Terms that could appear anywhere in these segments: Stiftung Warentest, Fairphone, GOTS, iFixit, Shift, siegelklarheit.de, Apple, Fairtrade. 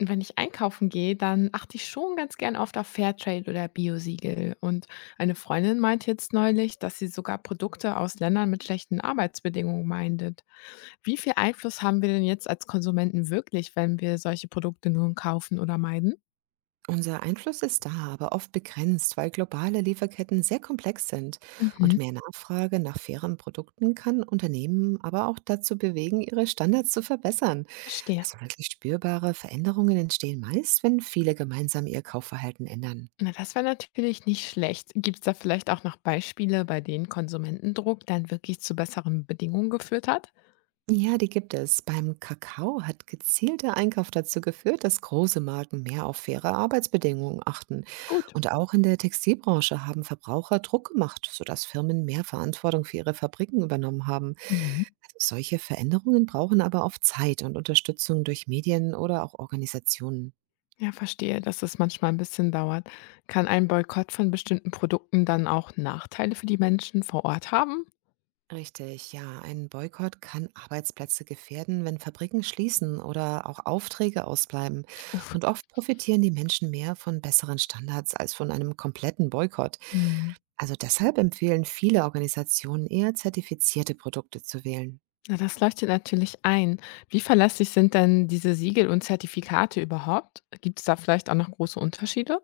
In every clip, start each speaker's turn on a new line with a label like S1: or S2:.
S1: Wenn ich einkaufen gehe, dann achte ich schon ganz gern oft auf Fairtrade oder Biosiegel. Und eine Freundin meinte jetzt neulich, dass sie sogar Produkte aus Ländern mit schlechten Arbeitsbedingungen meintet. Wie viel Einfluss haben wir denn jetzt als Konsumenten wirklich, wenn wir solche Produkte nun kaufen oder meiden?
S2: Unser Einfluss ist da, aber oft begrenzt, weil globale Lieferketten sehr komplex sind. Und
S1: Mhm,
S2: mehr Nachfrage nach fairen Produkten kann Unternehmen aber auch dazu bewegen, ihre Standards zu verbessern.
S1: verstehe.
S2: Also wirklich spürbare Veränderungen entstehen meist, wenn viele gemeinsam ihr Kaufverhalten ändern.
S1: Na, das wäre natürlich nicht schlecht. Gibt es da vielleicht auch noch Beispiele, bei denen Konsumentendruck dann wirklich zu besseren Bedingungen geführt hat?
S2: Ja, die gibt es. Beim Kakao hat gezielter Einkauf dazu geführt, dass große Marken mehr auf faire Arbeitsbedingungen achten.
S1: Gut.
S2: Und auch in der Textilbranche haben Verbraucher Druck gemacht, sodass Firmen mehr Verantwortung für ihre Fabriken übernommen haben.
S1: Mhm.
S2: Solche Veränderungen brauchen aber oft Zeit und Unterstützung durch Medien oder auch Organisationen.
S1: Ja, verstehe, dass es manchmal ein bisschen dauert. Kann ein Boykott von bestimmten Produkten dann auch Nachteile für die Menschen vor Ort haben?
S2: Richtig, ja. Ein Boykott kann Arbeitsplätze gefährden, wenn Fabriken schließen oder auch Aufträge ausbleiben.
S1: Uff.
S2: Und oft profitieren die Menschen mehr von besseren Standards als von einem kompletten Boykott.
S1: Mhm.
S2: Also deshalb empfehlen viele Organisationen eher zertifizierte Produkte zu wählen.
S1: Na, das leuchtet natürlich ein. Wie verlässlich sind denn diese Siegel und Zertifikate überhaupt? Gibt es da vielleicht auch noch große Unterschiede?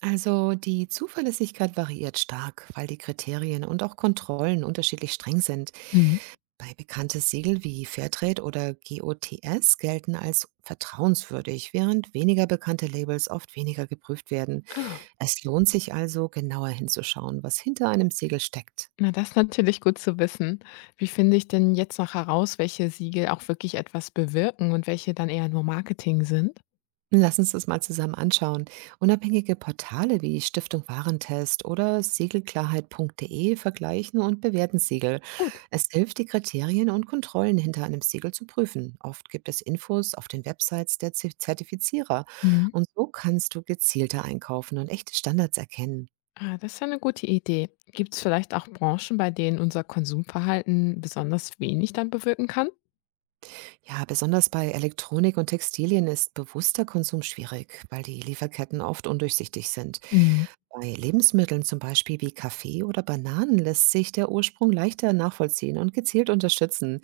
S2: Also die Zuverlässigkeit variiert stark, weil die Kriterien und auch Kontrollen unterschiedlich streng sind.
S1: Mhm.
S2: Bei bekannte Siegel wie Fairtrade oder GOTS gelten als vertrauenswürdig, während weniger bekannte Labels oft weniger geprüft werden.
S1: Ah,
S2: Es lohnt sich also, genauer hinzuschauen, was hinter einem Siegel steckt.
S1: na, das ist natürlich gut zu wissen. Wie finde ich denn jetzt noch heraus, welche Siegel auch wirklich etwas bewirken und welche dann eher nur Marketing sind?
S2: Lass uns das mal zusammen anschauen. Unabhängige Portale wie Stiftung Warentest oder siegelklarheit.de vergleichen und bewerten Siegel.
S1: Gut.
S2: Es hilft, die Kriterien und Kontrollen hinter einem Siegel zu prüfen. Oft gibt es Infos auf den Websites der Zertifizierer.
S1: Mhm.
S2: Und so kannst du gezielter einkaufen und echte Standards erkennen.
S1: Ah, das ist ja 'ne gute Idee. Gibt es vielleicht auch Branchen, bei denen unser Konsumverhalten besonders wenig dann bewirken kann?
S2: Ja, besonders bei Elektronik und Textilien ist bewusster Konsum schwierig, weil die Lieferketten oft undurchsichtig sind.
S1: Mhm.
S2: Bei Lebensmitteln zum Beispiel wie Kaffee oder Bananen lässt sich der Ursprung leichter nachvollziehen und gezielt unterstützen.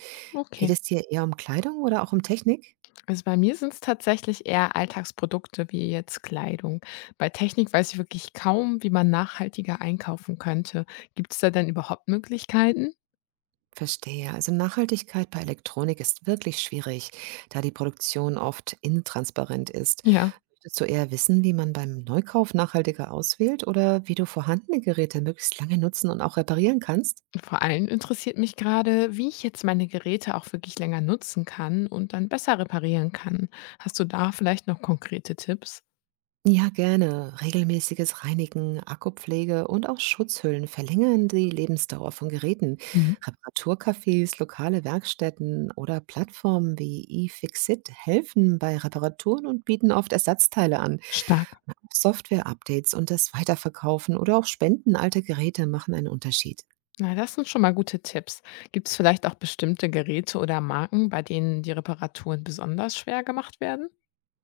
S2: Geht
S1: Okay.
S2: es dir eher um Kleidung oder auch um Technik?
S1: Also, bei mir sind es tatsächlich eher Alltagsprodukte wie jetzt Kleidung. Bei Technik weiß ich wirklich kaum, wie man nachhaltiger einkaufen könnte. Gibt es da denn überhaupt Möglichkeiten?
S2: Verstehe. Also Nachhaltigkeit bei Elektronik ist wirklich schwierig, da die Produktion oft intransparent ist.
S1: Ja,
S2: Möchtest du eher wissen, wie man beim Neukauf nachhaltiger auswählt oder wie du vorhandene Geräte möglichst lange nutzen und auch reparieren kannst?
S1: vor allem interessiert mich gerade, wie ich jetzt meine Geräte auch wirklich länger nutzen kann und dann besser reparieren kann. Hast du da vielleicht noch konkrete Tipps?
S2: Ja, gerne. Regelmäßiges Reinigen, Akkupflege und auch Schutzhüllen verlängern die Lebensdauer von Geräten.
S1: Mhm.
S2: Reparaturcafés, lokale Werkstätten oder Plattformen wie eFixit helfen bei Reparaturen und bieten oft Ersatzteile an.
S1: Stark.
S2: Software-Updates und das Weiterverkaufen oder auch Spenden alter Geräte machen einen Unterschied.
S1: Na, das sind schon mal gute Tipps. Gibt es vielleicht auch bestimmte Geräte oder Marken, bei denen die Reparaturen besonders schwer gemacht werden?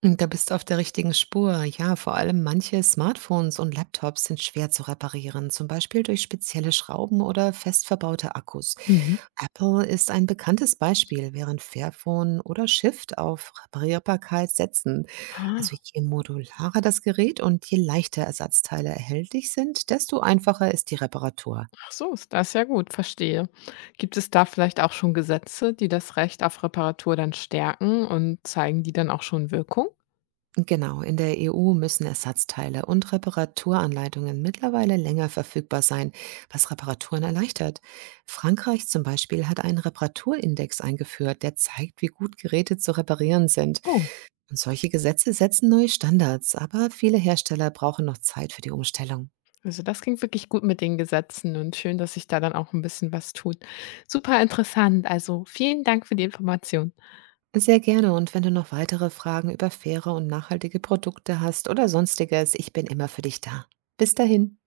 S2: Da bist du auf der richtigen Spur. Ja, vor allem manche Smartphones und Laptops sind schwer zu reparieren, zum Beispiel durch spezielle Schrauben oder fest verbaute Akkus.
S1: Mhm.
S2: Apple ist ein bekanntes Beispiel, während Fairphone oder Shift auf Reparierbarkeit setzen. Also
S1: Ah,
S2: je modularer das Gerät und je leichter Ersatzteile erhältlich sind, desto einfacher ist die Reparatur.
S1: ach so, ist das ja gut, verstehe. Gibt es da vielleicht auch schon Gesetze, die das Recht auf Reparatur dann stärken und zeigen die dann auch schon Wirkung?
S2: Genau, in der EU müssen Ersatzteile und Reparaturanleitungen mittlerweile länger verfügbar sein, was Reparaturen erleichtert. Frankreich zum Beispiel hat einen Reparaturindex eingeführt, der zeigt, wie gut Geräte zu reparieren sind.
S1: Oh,
S2: Und solche Gesetze setzen neue Standards, aber viele Hersteller brauchen noch Zeit für die Umstellung.
S1: also das ging wirklich gut mit den Gesetzen und schön, dass sich da dann auch ein bisschen was tut. Super interessant. Also vielen Dank für die Information.
S2: Sehr gerne, und wenn du noch weitere Fragen über faire und nachhaltige Produkte hast oder sonstiges, ich bin immer für dich da. Bis dahin.